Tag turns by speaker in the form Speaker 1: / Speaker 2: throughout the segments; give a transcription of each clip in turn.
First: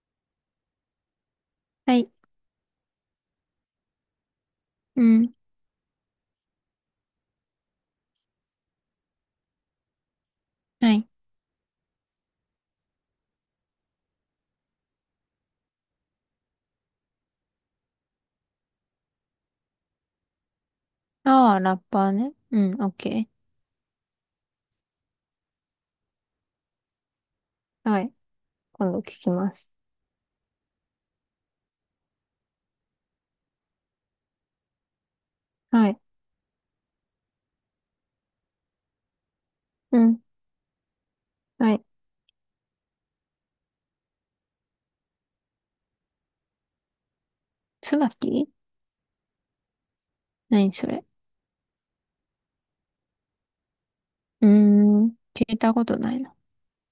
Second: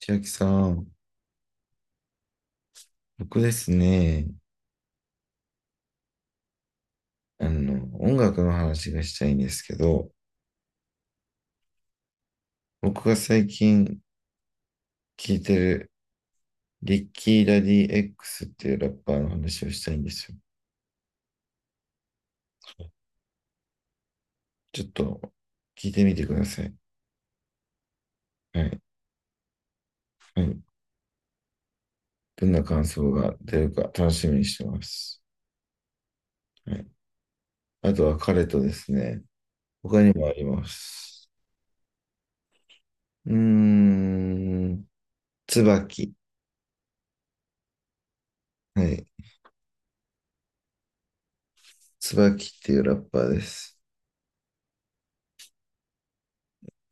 Speaker 1: 千秋さん、
Speaker 2: はい。
Speaker 1: 僕ですね、
Speaker 2: うん。
Speaker 1: 音楽の話がしたいんですけど、
Speaker 2: はい。
Speaker 1: 僕が最近聴いてるリッキー・ラディ X っていうラッパーの話をしたいんですよ。
Speaker 2: ああ、ラッパーね。うん、オッケ
Speaker 1: ちょっと聞いてみてください。
Speaker 2: ー。はい。
Speaker 1: はい。
Speaker 2: 今度聞きます。
Speaker 1: はい。どんな感想が出るか楽しみにしてます。
Speaker 2: はい。
Speaker 1: はい。あとは彼とですね、
Speaker 2: う
Speaker 1: 他に
Speaker 2: ん。
Speaker 1: もあります。
Speaker 2: はい。
Speaker 1: うーん、椿。
Speaker 2: 椿。
Speaker 1: はい。
Speaker 2: 何それ。
Speaker 1: 椿っていうラッパーです。
Speaker 2: うーん。聞いたことないな。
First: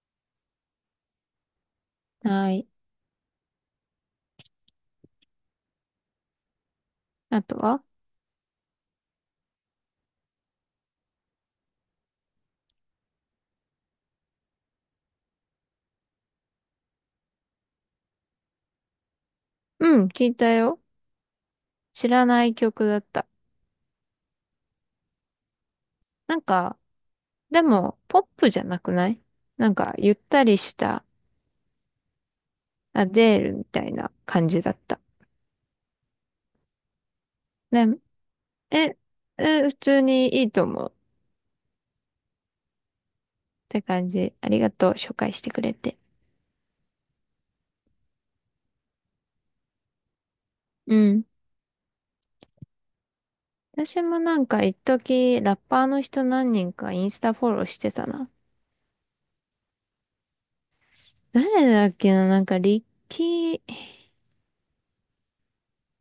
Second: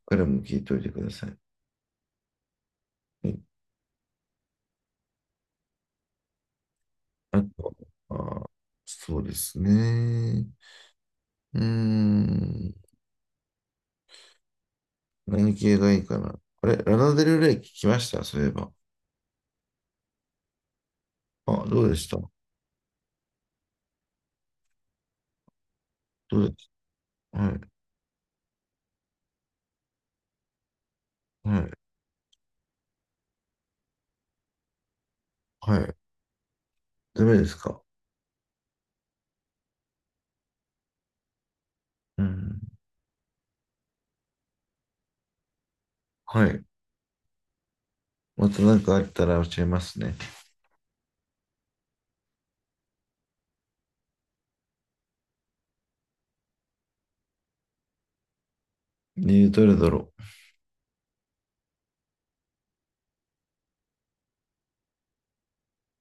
Speaker 1: 彼も聞いておいてください。は
Speaker 2: はい。
Speaker 1: い。あ
Speaker 2: あと
Speaker 1: と、
Speaker 2: は。
Speaker 1: あ、そうですね。うーん。何系がいいかな。あれ、ラナデルレイ聞きましたそういえば。
Speaker 2: うん、聞いたよ。
Speaker 1: あ、どうで
Speaker 2: 知
Speaker 1: した
Speaker 2: ら
Speaker 1: ど
Speaker 2: ない曲だった。なん
Speaker 1: うでし
Speaker 2: か、
Speaker 1: たはい、
Speaker 2: でも、ポップじゃなくない？なんか、ゆったりした
Speaker 1: はい、
Speaker 2: アデールみたいな感じだった。
Speaker 1: はい。ダメですか？
Speaker 2: で、え、普通にいいと思うっ
Speaker 1: うん。
Speaker 2: て感じ。ありがとう、紹介してくれて。
Speaker 1: はい。また何かあったら教えますね。
Speaker 2: うん。私もなんか一時ラッパーの人何人かインスタフォローしてたな。
Speaker 1: ねえ、どれだろう。
Speaker 2: 誰だっけな。なんかリッキー、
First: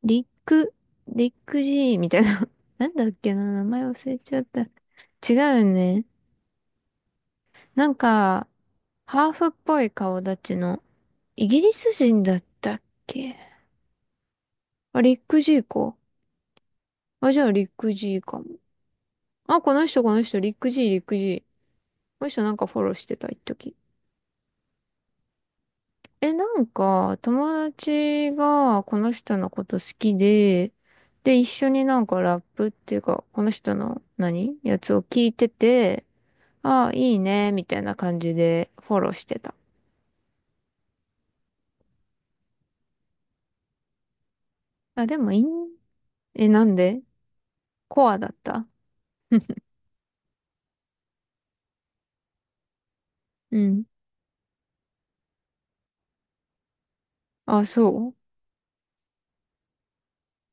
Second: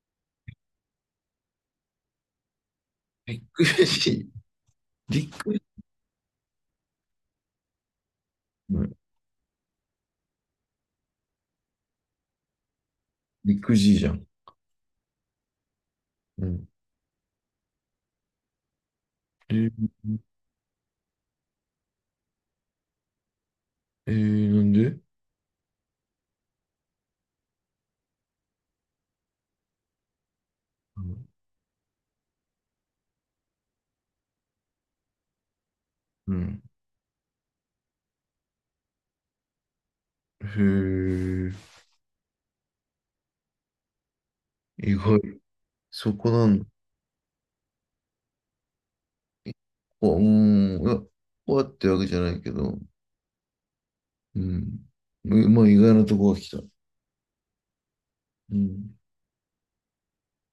Speaker 2: リック、リック G みたいな。なんだっけ
Speaker 1: ビッ
Speaker 2: な。
Speaker 1: グ
Speaker 2: 名前忘れ
Speaker 1: G。
Speaker 2: ちゃった。
Speaker 1: ビッグ、
Speaker 2: 違うね。なんか、
Speaker 1: うん、
Speaker 2: ハーフっぽい顔立ちの、イギリス人だったっけ？
Speaker 1: ビッグ G じゃん。
Speaker 2: あ、リック G か。
Speaker 1: うん。
Speaker 2: あ、じゃあリック G かも。
Speaker 1: え
Speaker 2: あ、
Speaker 1: ー、
Speaker 2: この人この人、リック G、リック G。この人なんかフォローしてた、一時。
Speaker 1: えーなんで
Speaker 2: え、なんか、友達がこの人のこと好きで、
Speaker 1: うん。
Speaker 2: で、一緒になんかラップっていうか、この人の何やつを聞いてて、
Speaker 1: うん。
Speaker 2: ああ、いいね、みたいな感じでフォローしてた。
Speaker 1: へえ、意
Speaker 2: あ、で
Speaker 1: 外。
Speaker 2: もいいん、
Speaker 1: そこな
Speaker 2: え、
Speaker 1: んだ。
Speaker 2: なんで？コアだった？
Speaker 1: 結 構、いや、こうやってわけじゃないけど、
Speaker 2: うん。
Speaker 1: うん。う、まあ、意外なとこが来た。
Speaker 2: あ、そ
Speaker 1: うん。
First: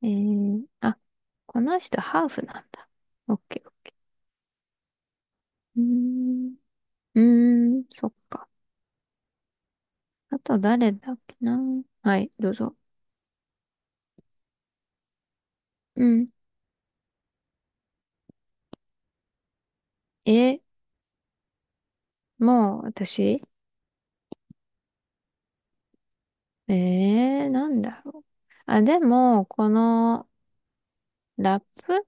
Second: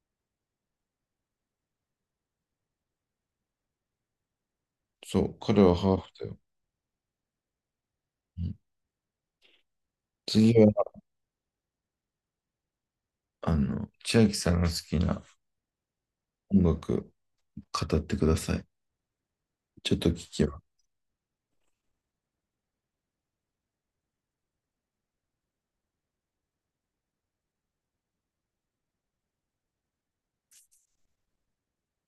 Speaker 2: う。えー、あ、この人ハーフなんだ。オッケー。
Speaker 1: そう、彼は
Speaker 2: うー
Speaker 1: ハーフだよ。
Speaker 2: ん、うーん、そっ
Speaker 1: う
Speaker 2: か。
Speaker 1: ん。
Speaker 2: あ
Speaker 1: 次
Speaker 2: と
Speaker 1: は、
Speaker 2: 誰だっけな。はい、どうぞ。
Speaker 1: 千秋さんが好きな
Speaker 2: うん。
Speaker 1: 音楽、語ってください。ちょっと聞きよ
Speaker 2: え、もう私。ええー、なんだろう。あ、でも、このラップ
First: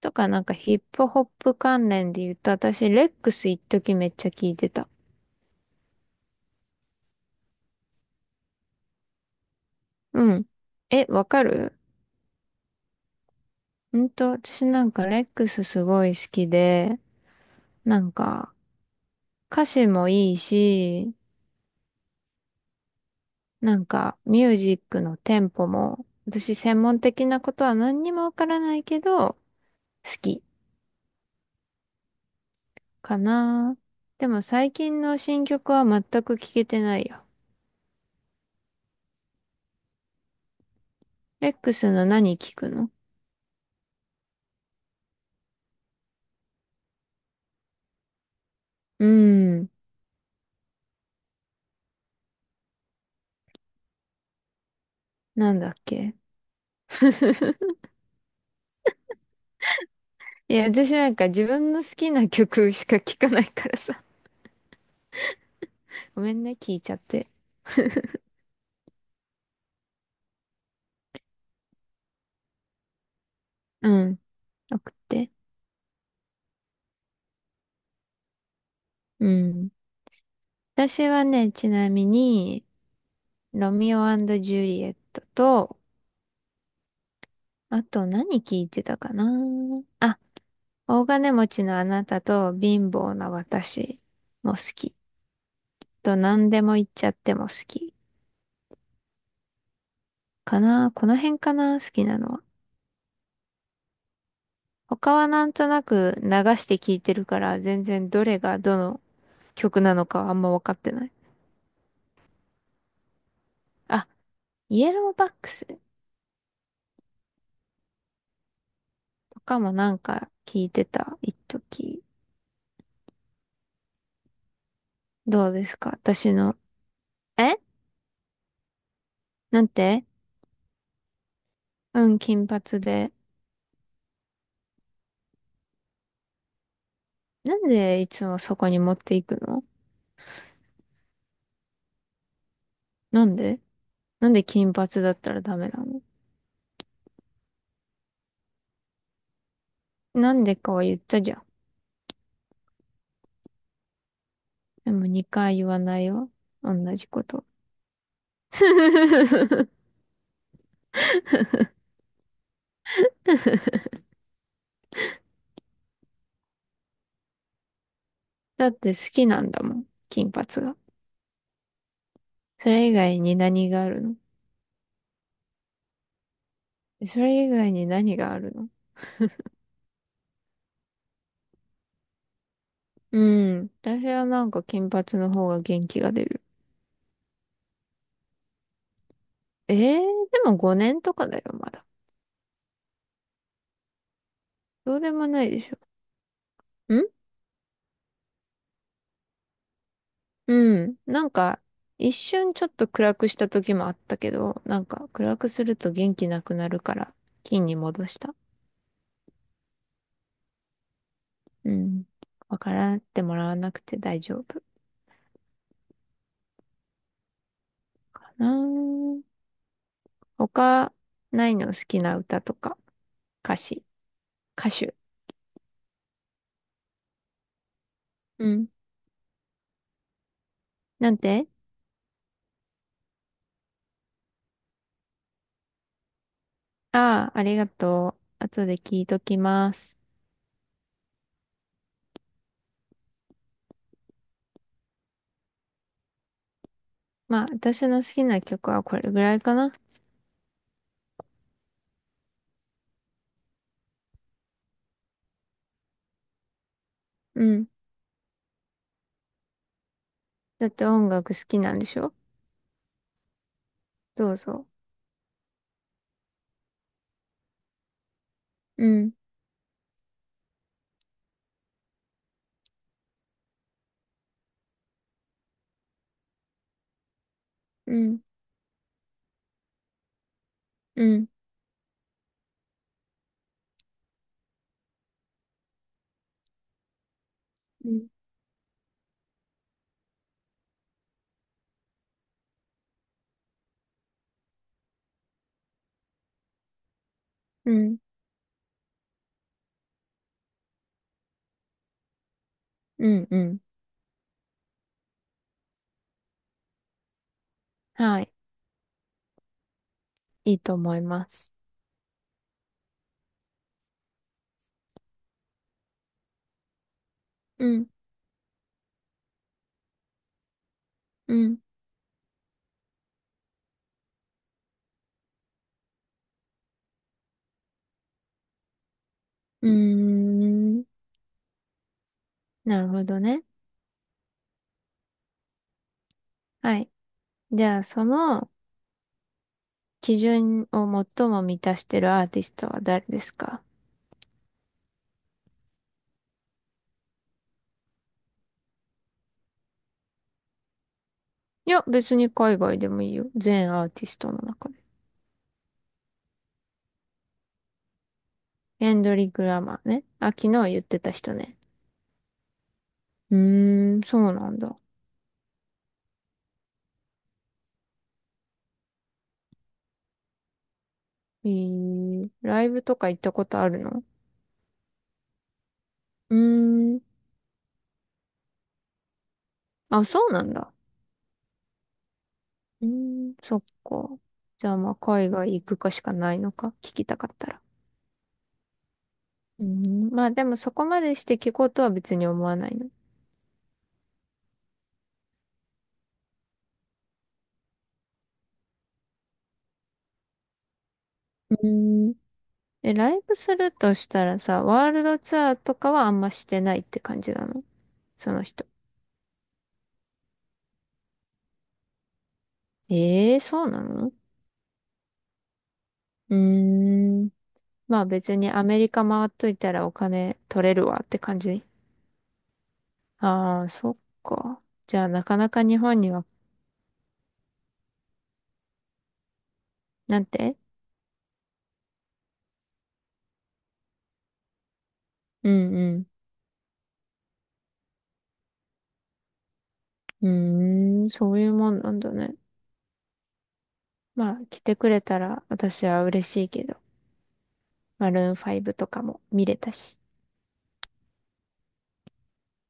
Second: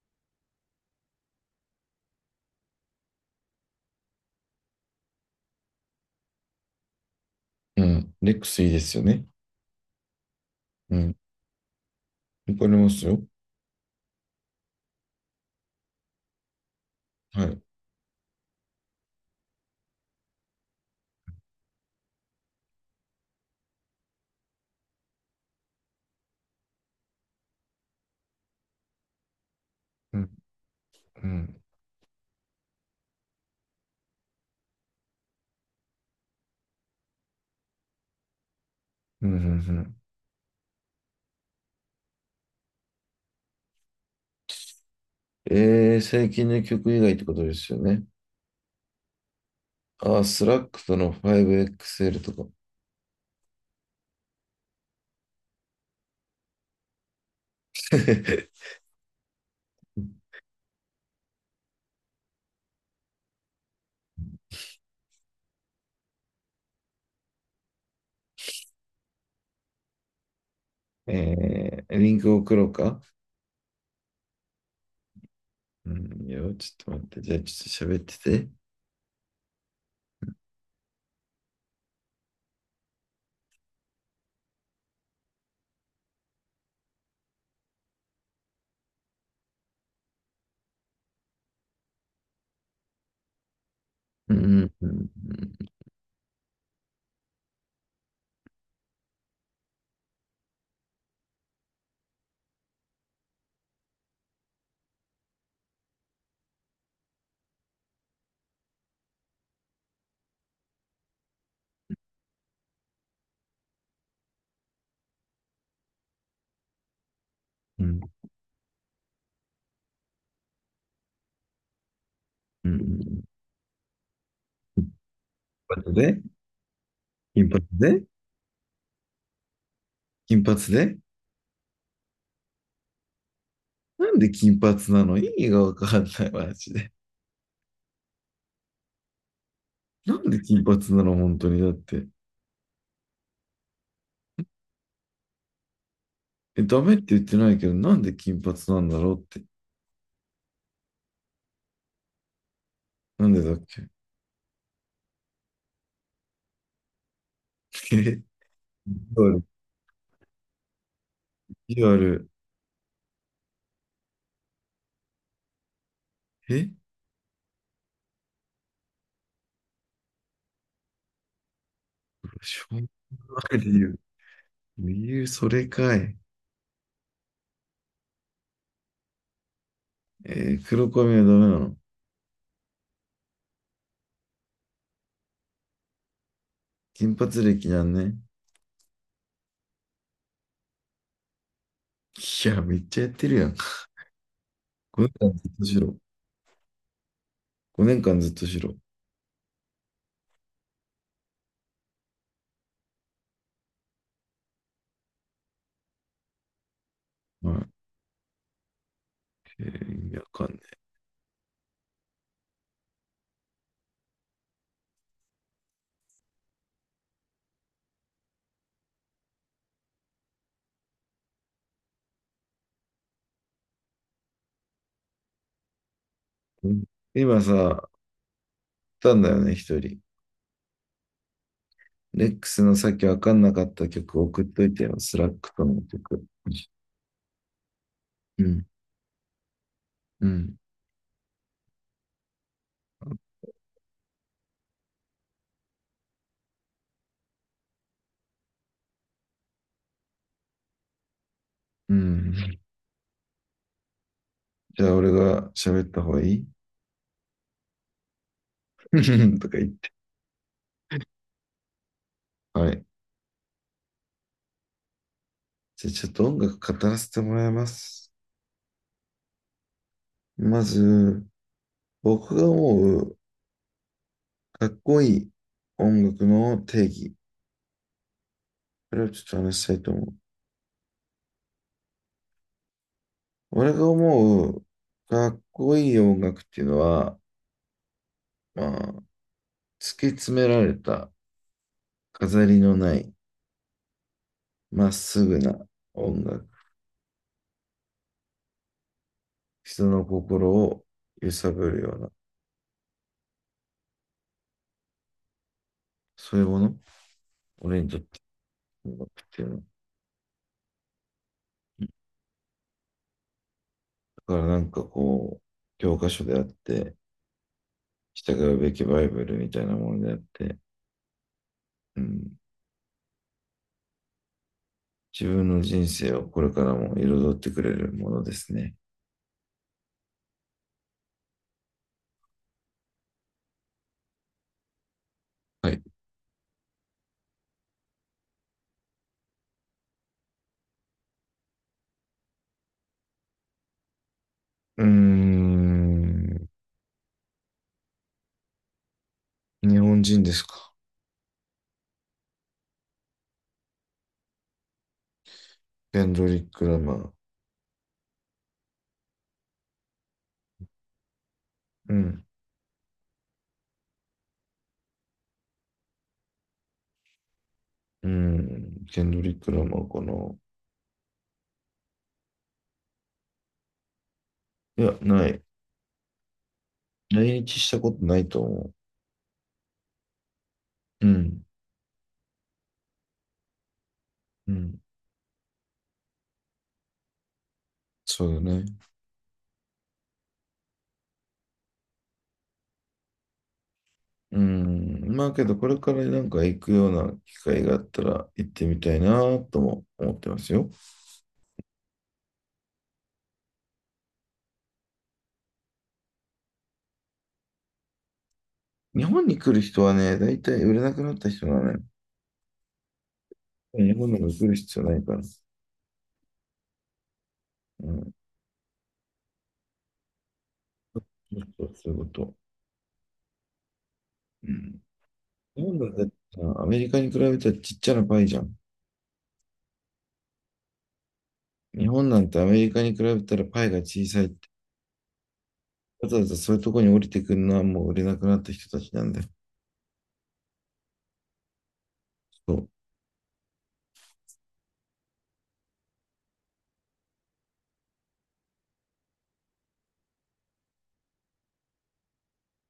Speaker 2: とかなんかヒップホップ関連で言うと、私、レックス一時めっちゃ聞いてた。
Speaker 1: う。うん。レックスいいですよね。
Speaker 2: うん。
Speaker 1: う
Speaker 2: え、
Speaker 1: ん。
Speaker 2: わかる？
Speaker 1: わかりますよ。
Speaker 2: うんと、私なんかレックスすごい好きで、
Speaker 1: はい。
Speaker 2: なんか歌詞もいいし、なんかミュージックのテンポも、私専門的なことは何にもわからないけど、好
Speaker 1: うん。
Speaker 2: き
Speaker 1: うん。
Speaker 2: かな。でも最近の新曲は全く聞けてないや。
Speaker 1: うん。うんうん、
Speaker 2: レックスの何聞くの？
Speaker 1: 最近の曲以外ってことですよね。
Speaker 2: うーん。
Speaker 1: ああ、スラックとの 5XL とか。
Speaker 2: なんだっけ？ いや、私なんか自分の好きな曲しか聞かないからさ。ごめんね、聞いちゃって。
Speaker 1: えー、リンク送ろうか？
Speaker 2: うん。送って。
Speaker 1: うんよ、ちょっと待って。じゃあ、ちょっと喋ってて。
Speaker 2: うん。私はね、ちなみに、ロミオジュリエットと、あと何聞いてたかな。あ、大金持ちのあなたと貧乏な私
Speaker 1: う
Speaker 2: も好
Speaker 1: ん、う
Speaker 2: き。
Speaker 1: ん、
Speaker 2: と、何でも言っちゃっても好きかな。この辺かな好きなのは。他はなんとなく流して聴いてるから、全然どれがどの曲なのかはあんま分かってない。あ、イエローバックス
Speaker 1: うん、うん。
Speaker 2: とかもなんか聴いてた、一時。
Speaker 1: うん。
Speaker 2: どうです
Speaker 1: 金
Speaker 2: か
Speaker 1: 髪で、
Speaker 2: 私の。
Speaker 1: 金
Speaker 2: え？
Speaker 1: 髪で、
Speaker 2: なんて？
Speaker 1: 金髪で、
Speaker 2: うん、金髪で。
Speaker 1: なんで金髪なの？意味がわかんない、マジで。
Speaker 2: なんでいつもそこに持っていくの？
Speaker 1: なんで金髪なの本当に。だって。
Speaker 2: なんで？なんで金髪だったらダメなの？
Speaker 1: え、ダメって言ってないけど、なんで金髪なんだろうって。
Speaker 2: なんでかは言ったじゃん。
Speaker 1: なんでだっけ？
Speaker 2: でも2回言わないよ。同じこと。
Speaker 1: え、意地悪。意地悪。え、
Speaker 2: だって好きなんだもん、金髪が。
Speaker 1: しょ
Speaker 2: そ
Speaker 1: うが
Speaker 2: れ以外に
Speaker 1: ない
Speaker 2: 何
Speaker 1: 理
Speaker 2: があ
Speaker 1: 由。
Speaker 2: るの？
Speaker 1: 理由、それかい。
Speaker 2: それ以外に何があるの？
Speaker 1: えー黒髪はダメなの？
Speaker 2: うん。私はなんか金髪の方が元気が出る。
Speaker 1: 金髪歴なんね。
Speaker 2: えー、でも5年とかだよ、まだ。
Speaker 1: いや、めっちゃやってるやん。
Speaker 2: どう
Speaker 1: 5
Speaker 2: で
Speaker 1: 年
Speaker 2: も
Speaker 1: 間
Speaker 2: な
Speaker 1: ずっ
Speaker 2: いで
Speaker 1: と
Speaker 2: し
Speaker 1: 白。
Speaker 2: ょ。ん。
Speaker 1: 5年間ずっと白。
Speaker 2: うん。なんか、一瞬ちょっと暗くした時もあったけど、なんか暗くすると元気なくなるから、
Speaker 1: は
Speaker 2: 金
Speaker 1: い。
Speaker 2: に戻した。
Speaker 1: えー意味わかんない。
Speaker 2: うん。わからってもらわなくて大丈夫かな。他、ないの？好きな歌とか、歌詞、歌手。
Speaker 1: うん。今さ、送っ
Speaker 2: うん。
Speaker 1: たんだよね、一人。
Speaker 2: なんて？
Speaker 1: レックスのさっきわかんなかった曲送っといてよ。スラックとの曲。う
Speaker 2: ああ、ありがとう。
Speaker 1: ん。
Speaker 2: 後で聞いときます。
Speaker 1: うん。
Speaker 2: まあ、私の好きな曲はこれぐらいかな。
Speaker 1: うん。じゃあ、俺が喋った方がいい？
Speaker 2: うん。
Speaker 1: とか言って。
Speaker 2: だって音楽好きなんでしょ？
Speaker 1: はい。
Speaker 2: どうぞ。
Speaker 1: じゃあ、ちょっと音楽語らせてもらいます。
Speaker 2: うん、
Speaker 1: まず、僕が思うかっこいい音楽の定義。
Speaker 2: うん、
Speaker 1: これをちょっと話したいと思う。
Speaker 2: うん、
Speaker 1: 俺が思うかっこいい音楽っていうのは、
Speaker 2: うん、
Speaker 1: まあ、突き詰められた飾りのないまっすぐな音楽。
Speaker 2: うん、
Speaker 1: 人の心を揺さぶるような、
Speaker 2: うん、うん。
Speaker 1: そういうもの。俺にとって
Speaker 2: はい。
Speaker 1: 音楽っていうのは。
Speaker 2: いいと思います。
Speaker 1: だからなんかこう、教科書であって、
Speaker 2: うん、
Speaker 1: 従うべきバイブルみたいなものであって、
Speaker 2: うん、
Speaker 1: うん、自分の人生をこれからも彩ってくれるものですね。
Speaker 2: うーん。なるほどね。
Speaker 1: はい。
Speaker 2: はい。じゃあ、その基準を最も満たしてるアーティストは誰ですか？
Speaker 1: うーん、日本人ですか？
Speaker 2: いや、別に海外でもいいよ。全アーティストの中で。
Speaker 1: ケンドリック・ラマー。
Speaker 2: エンドリック・ラマーね。あ、昨日言ってた人ね。
Speaker 1: うん。
Speaker 2: うーん、そうなんだ。
Speaker 1: うん。ケンドリック・ラマーかな。
Speaker 2: えー、ライブとか行ったことあるの？
Speaker 1: いや、ない。
Speaker 2: うーん。
Speaker 1: 来日したことないと思
Speaker 2: あ、そうなんだ。
Speaker 1: う。うん。
Speaker 2: うーん、そっか。
Speaker 1: う
Speaker 2: じゃあ
Speaker 1: ん。
Speaker 2: まあ、海外行くかしかないのか。聞きたかったら。
Speaker 1: そうだね。
Speaker 2: うーん、まあでもそこまでして聞こうとは別に思わないの。
Speaker 1: うん。まあけど、これからなんか行くような機会があったら行ってみたいなとも思ってますよ。
Speaker 2: うーん。え、ライブするとしたらさ、ワールドツアーとかはあんましてないって感じなの？その人。
Speaker 1: 日本に来る人はね、大体売れなくなった人なのよ。
Speaker 2: ええー、そうな
Speaker 1: 日本
Speaker 2: の？
Speaker 1: にも来る必要ないから。
Speaker 2: うーん。
Speaker 1: う
Speaker 2: まあ
Speaker 1: ん。
Speaker 2: 別にアメリカ回っといたらお金取れるわって感じ。
Speaker 1: そうそういうこと。
Speaker 2: ああ、そっ
Speaker 1: う
Speaker 2: か。
Speaker 1: ん。
Speaker 2: じゃあなかな
Speaker 1: 日
Speaker 2: か
Speaker 1: 本
Speaker 2: 日
Speaker 1: だ
Speaker 2: 本
Speaker 1: っ
Speaker 2: に
Speaker 1: て
Speaker 2: は、
Speaker 1: さアメリカに比べたらちっちゃなパイじゃん。
Speaker 2: なんて？
Speaker 1: 日本なんてアメリカに比べたらパイが小さい。
Speaker 2: うん
Speaker 1: わざわざそういうところに降りてくるのはもう売れなくなった人たちなんで、
Speaker 2: うん。うーん、そういうもんなんだね。
Speaker 1: そう
Speaker 2: まあ来てくれたら私は嬉しいけど、マルーン5とかも見れたし。